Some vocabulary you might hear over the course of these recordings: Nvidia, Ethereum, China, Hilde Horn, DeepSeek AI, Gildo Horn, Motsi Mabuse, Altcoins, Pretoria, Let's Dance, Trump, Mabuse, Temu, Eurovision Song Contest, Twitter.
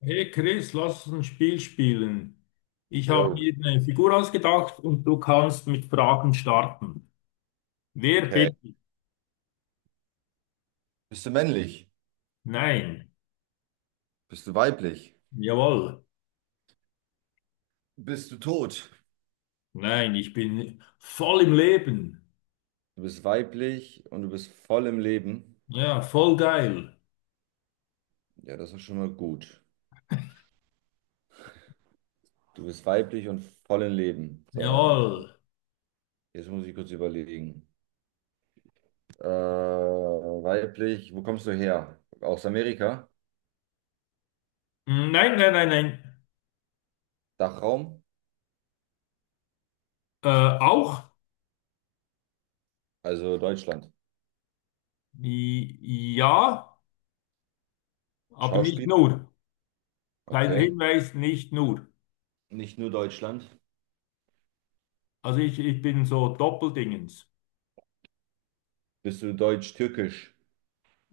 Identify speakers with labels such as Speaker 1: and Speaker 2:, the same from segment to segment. Speaker 1: Hey Chris, lass uns ein Spiel spielen. Ich habe
Speaker 2: Jo,
Speaker 1: mir eine Figur ausgedacht und du kannst mit Fragen starten. Wer
Speaker 2: okay.
Speaker 1: bin ich?
Speaker 2: Bist du männlich?
Speaker 1: Nein.
Speaker 2: Bist du weiblich?
Speaker 1: Jawohl.
Speaker 2: Bist du tot?
Speaker 1: Nein, ich bin voll im Leben.
Speaker 2: Du bist weiblich und du bist voll im Leben.
Speaker 1: Ja, voll geil.
Speaker 2: Ja, das ist schon mal gut. Du bist weiblich und voll im Leben. So, warte mal.
Speaker 1: Jawohl.
Speaker 2: Jetzt muss ich kurz überlegen. Weiblich, wo kommst du her? Aus Amerika?
Speaker 1: Nein, nein, nein, nein.
Speaker 2: Dachraum?
Speaker 1: Äh, Auch?
Speaker 2: Also Deutschland.
Speaker 1: Ja, aber nicht
Speaker 2: Schauspiel?
Speaker 1: nur. Kleiner
Speaker 2: Okay.
Speaker 1: Hinweis, nicht nur.
Speaker 2: Nicht nur Deutschland.
Speaker 1: Also ich bin so Doppeldingens.
Speaker 2: Bist du deutsch-türkisch?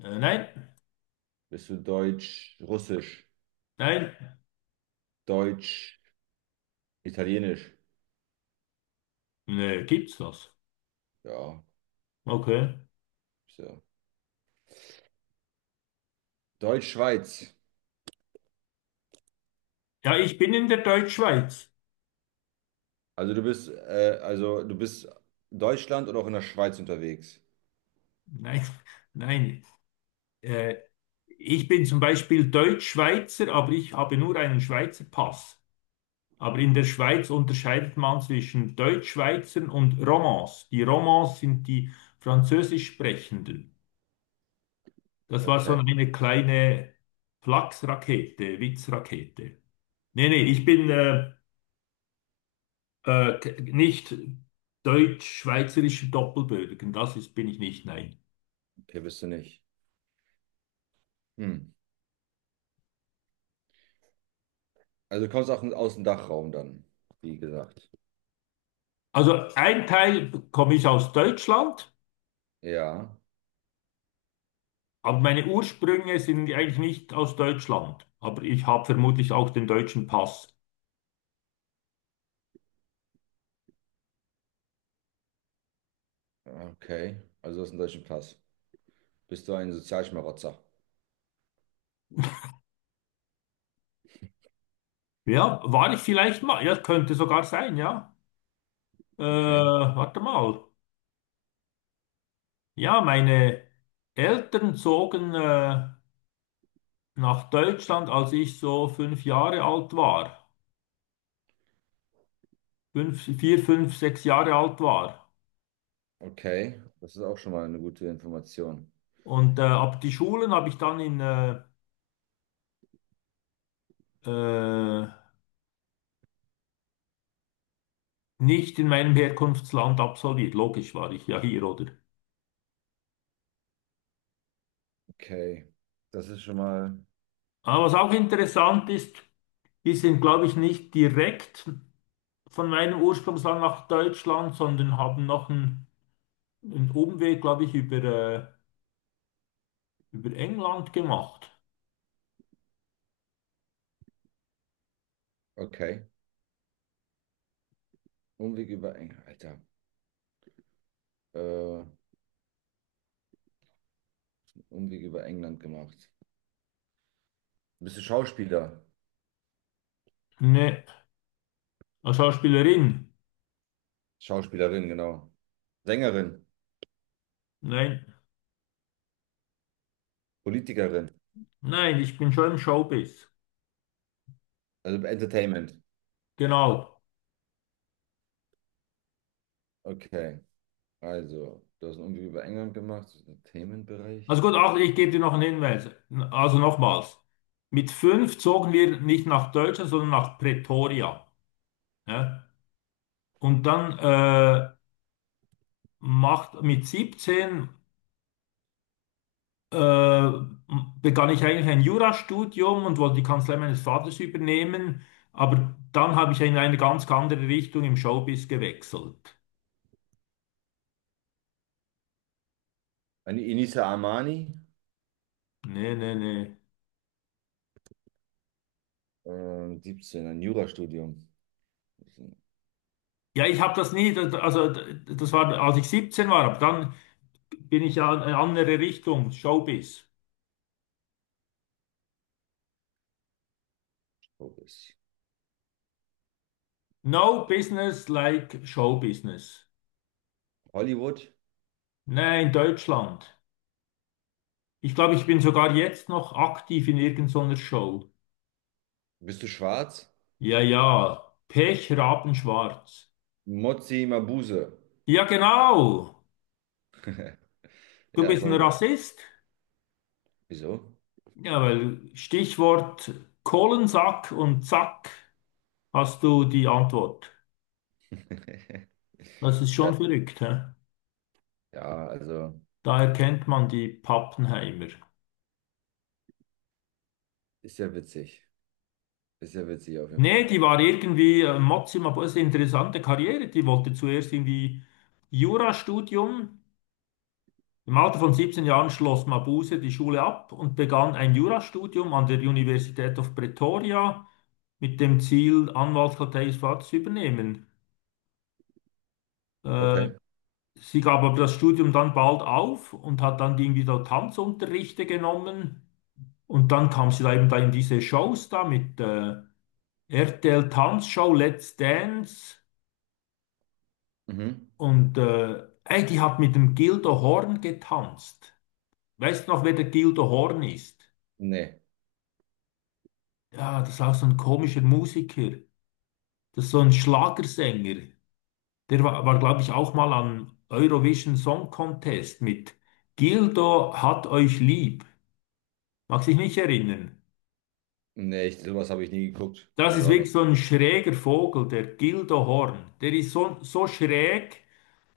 Speaker 1: Nein,
Speaker 2: Bist du deutsch-russisch?
Speaker 1: nein.
Speaker 2: Deutsch-italienisch?
Speaker 1: Nee, gibt's das?
Speaker 2: Ja,
Speaker 1: Okay.
Speaker 2: so. Deutsch-Schweiz.
Speaker 1: Ja, ich bin in der Deutschschweiz.
Speaker 2: Also du bist Deutschland oder auch in der Schweiz unterwegs.
Speaker 1: Nein, nein. Äh, Ich bin zum Beispiel Deutschschweizer, aber ich habe nur einen Schweizer Pass. Aber in der Schweiz unterscheidet man zwischen Deutschschweizern und Romans. Die Romans sind die Französisch Sprechenden. Das war so
Speaker 2: Okay,
Speaker 1: eine kleine Flachsrakete, Witzrakete. Nee, nee, ich bin nicht deutsch-schweizerischer Doppelbürger. Das ist, bin ich nicht, nein.
Speaker 2: okay, bist du nicht. Hm. Also du kommst auch aus dem Dachraum dann, wie gesagt.
Speaker 1: Also ein Teil komme ich aus Deutschland,
Speaker 2: Ja,
Speaker 1: aber meine Ursprünge sind eigentlich nicht aus Deutschland. Aber ich habe vermutlich auch den deutschen Pass.
Speaker 2: okay. Also du hast einen deutschen Pass. Bist du ein Sozialschmarotzer?
Speaker 1: Ja, war ich vielleicht mal? Ja, könnte sogar sein, ja.
Speaker 2: Okay,
Speaker 1: Warte mal. Ja, meine Eltern zogen nach Deutschland, als ich so 5 Jahre alt war. Fünf, vier, fünf, 6 Jahre alt war.
Speaker 2: okay. Das ist auch schon mal eine gute Information.
Speaker 1: Und ab die Schulen habe ich dann in äh, nicht in meinem Herkunftsland absolviert. Logisch war ich ja hier, oder?
Speaker 2: Okay, das ist schon mal.
Speaker 1: Aber was auch interessant ist, die sind, glaube ich, nicht direkt von meinem Ursprungsland nach Deutschland, sondern haben noch einen Umweg, glaube ich, über England gemacht.
Speaker 2: Okay. Umweg über England, Alter. Äh, Umweg über England gemacht. Bist du Schauspieler?
Speaker 1: Ne, als Schauspielerin.
Speaker 2: Schauspielerin, genau. Sängerin.
Speaker 1: Nein,
Speaker 2: Politikerin,
Speaker 1: nein, ich bin schon im Showbiz.
Speaker 2: also Entertainment.
Speaker 1: Genau.
Speaker 2: Okay, also, du hast einen Umweg über England gemacht, das ist Entertainment-Bereich.
Speaker 1: Also gut, ach, ich gebe dir noch einen Hinweis. Also nochmals. Mit fünf zogen wir nicht nach Deutschland, sondern nach Pretoria. Ja? Und dann macht mit 17 äh, begann ich eigentlich ein Jurastudium und wollte die Kanzlei meines Vaters übernehmen, aber dann habe ich in eine ganz andere Richtung im Showbiz gewechselt.
Speaker 2: An Inisa Amani,
Speaker 1: Nee, nee, nee.
Speaker 2: 17, ein Jurastudium. Das ist ein
Speaker 1: Ja, ich habe das nie, also das war, als ich 17 war, aber dann bin ich ja in eine andere Richtung, Showbiz.
Speaker 2: Showbiz.
Speaker 1: No business like Showbusiness.
Speaker 2: Hollywood,
Speaker 1: Nein, in Deutschland. Ich glaube, ich bin sogar jetzt noch aktiv in irgendeiner Show.
Speaker 2: bist du schwarz?
Speaker 1: Ja, ja. Pech, Rabenschwarz.
Speaker 2: Motsi Mabuse.
Speaker 1: Ja, genau. Du
Speaker 2: Ja,
Speaker 1: bist ein
Speaker 2: sauber.
Speaker 1: Rassist.
Speaker 2: Wieso?
Speaker 1: Ja, weil Stichwort Kohlensack und Zack hast du die Antwort. Das ist
Speaker 2: Ja,
Speaker 1: schon verrückt, hä?
Speaker 2: ja, also,
Speaker 1: Da erkennt man die Pappenheimer.
Speaker 2: ist ja witzig. Ist ja witzig auf jeden
Speaker 1: Nee,
Speaker 2: Fall.
Speaker 1: die war irgendwie Mozima, aber es ist eine interessante Karriere. Die wollte zuerst irgendwie Jurastudium. Im Alter von 17 Jahren schloss Mabuse die Schule ab und begann ein Jurastudium an der Universität of Pretoria, mit dem Ziel, Anwaltskanzlei ihres Vaters zu übernehmen. Äh,
Speaker 2: Okay.
Speaker 1: Sie gab aber das Studium dann bald auf und hat dann irgendwie so Tanzunterrichte genommen. Und dann kam sie da eben da in diese Shows da mit RTL Tanzshow, Let's Dance
Speaker 2: Mhm.
Speaker 1: und ey, die hat mit dem Gildo Horn getanzt. Weißt du noch, wer der Gildo Horn ist?
Speaker 2: Nee.
Speaker 1: Ja, das ist auch so ein komischer Musiker. Das ist so ein Schlagersänger. Der war, glaube ich, auch mal am Eurovision Song Contest mit Gildo hat euch lieb. Mag sich nicht erinnern.
Speaker 2: Nee, ich, sowas habe ich nie geguckt.
Speaker 1: Das
Speaker 2: Also
Speaker 1: ist
Speaker 2: habe
Speaker 1: wirklich
Speaker 2: ich.
Speaker 1: so ein schräger Vogel, der Gildo Horn. Der ist so, so schräg,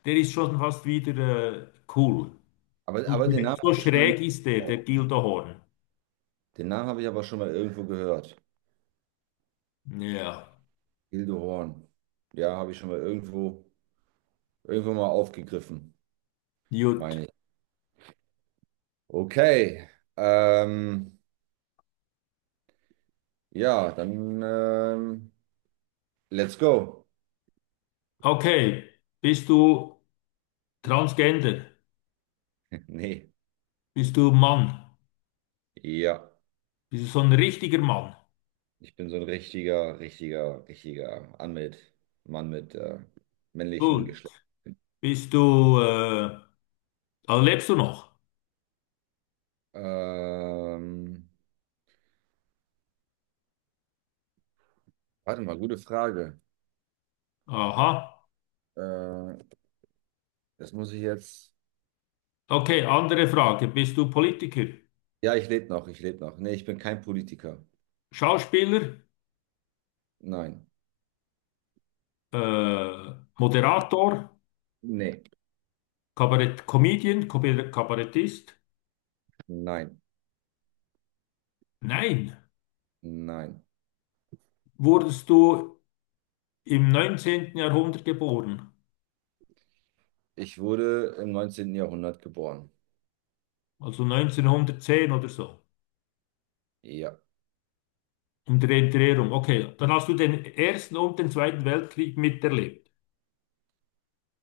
Speaker 1: der ist schon fast wieder cool.
Speaker 2: Aber den Namen
Speaker 1: So
Speaker 2: habe ich schon mal.
Speaker 1: schräg ist der Gildo Horn.
Speaker 2: Den Namen habe ich aber schon mal irgendwo gehört.
Speaker 1: Ja,
Speaker 2: Hilde Horn. Ja, habe ich schon mal irgendwo, irgendwo mal aufgegriffen,
Speaker 1: gut.
Speaker 2: meine ich. Okay. Ähm, ja, dann let's go.
Speaker 1: Okay, bist du Transgender?
Speaker 2: Nee.
Speaker 1: Bist du Mann?
Speaker 2: Ja.
Speaker 1: Bist du so ein richtiger Mann?
Speaker 2: Ich bin so ein richtiger Anmit, Mann mit männlichen
Speaker 1: Gut.
Speaker 2: Geschlecht.
Speaker 1: Bist du, also lebst du noch?
Speaker 2: Ähm, Warte mal, gute Frage.
Speaker 1: Aha.
Speaker 2: Äh, das muss ich jetzt.
Speaker 1: Okay, andere Frage. Bist du Politiker,
Speaker 2: Ja, ich lebe noch. Nee, ich bin kein Politiker.
Speaker 1: Schauspieler,
Speaker 2: Nein.
Speaker 1: Moderator,
Speaker 2: Nee.
Speaker 1: Kabarett Comedian, Kabarettist?
Speaker 2: Nein.
Speaker 1: Nein.
Speaker 2: Nein.
Speaker 1: Wurdest du im 19. Jahrhundert geboren?
Speaker 2: Ich wurde im 19. Jahrhundert geboren.
Speaker 1: Also 1910 oder so?
Speaker 2: Ja.
Speaker 1: Um die Drehung. Okay, dann hast du den Ersten und den Zweiten Weltkrieg miterlebt.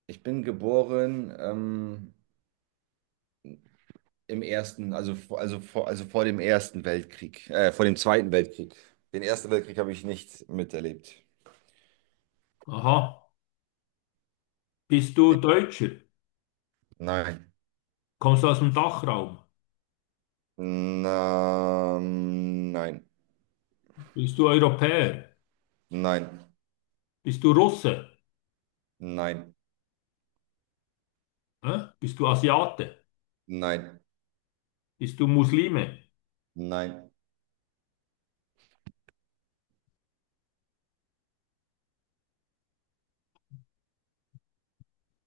Speaker 2: Ich bin geboren im ersten, also, also vor dem Ersten Weltkrieg, vor dem Zweiten Weltkrieg. Den Ersten Weltkrieg habe ich nicht miterlebt.
Speaker 1: Aha. Bist du
Speaker 2: Den-
Speaker 1: Deutscher?
Speaker 2: Nein.
Speaker 1: Kommst du aus dem Dachraum?
Speaker 2: Na, nein.
Speaker 1: Bist du Europäer?
Speaker 2: Nein.
Speaker 1: Bist du Russe?
Speaker 2: Nein.
Speaker 1: Hä? Bist du Asiate?
Speaker 2: Nein.
Speaker 1: Bist du Muslime?
Speaker 2: Nein.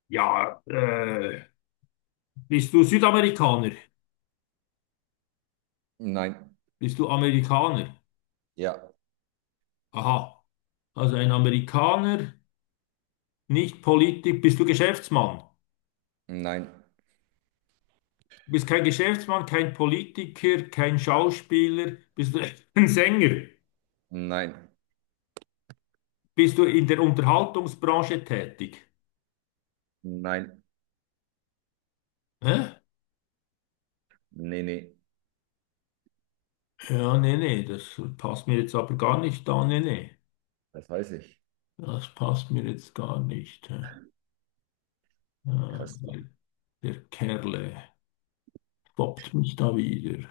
Speaker 1: Ja, bist du Südamerikaner?
Speaker 2: Nein.
Speaker 1: Bist du Amerikaner?
Speaker 2: Ja,
Speaker 1: Aha. Also ein Amerikaner, nicht Politik. Bist du Geschäftsmann?
Speaker 2: nein,
Speaker 1: Du bist kein Geschäftsmann, kein Politiker, kein Schauspieler. Bist du ein Sänger?
Speaker 2: nein,
Speaker 1: Bist du in der Unterhaltungsbranche tätig?
Speaker 2: nein,
Speaker 1: Hä?
Speaker 2: nee, nee,
Speaker 1: Ja, nee, nee, das passt mir jetzt aber gar nicht da. Nee, nee.
Speaker 2: das weiß ich.
Speaker 1: Das passt mir jetzt gar nicht. Hä? Ah,
Speaker 2: Krass.
Speaker 1: Der Kerle stoppt mich da wieder.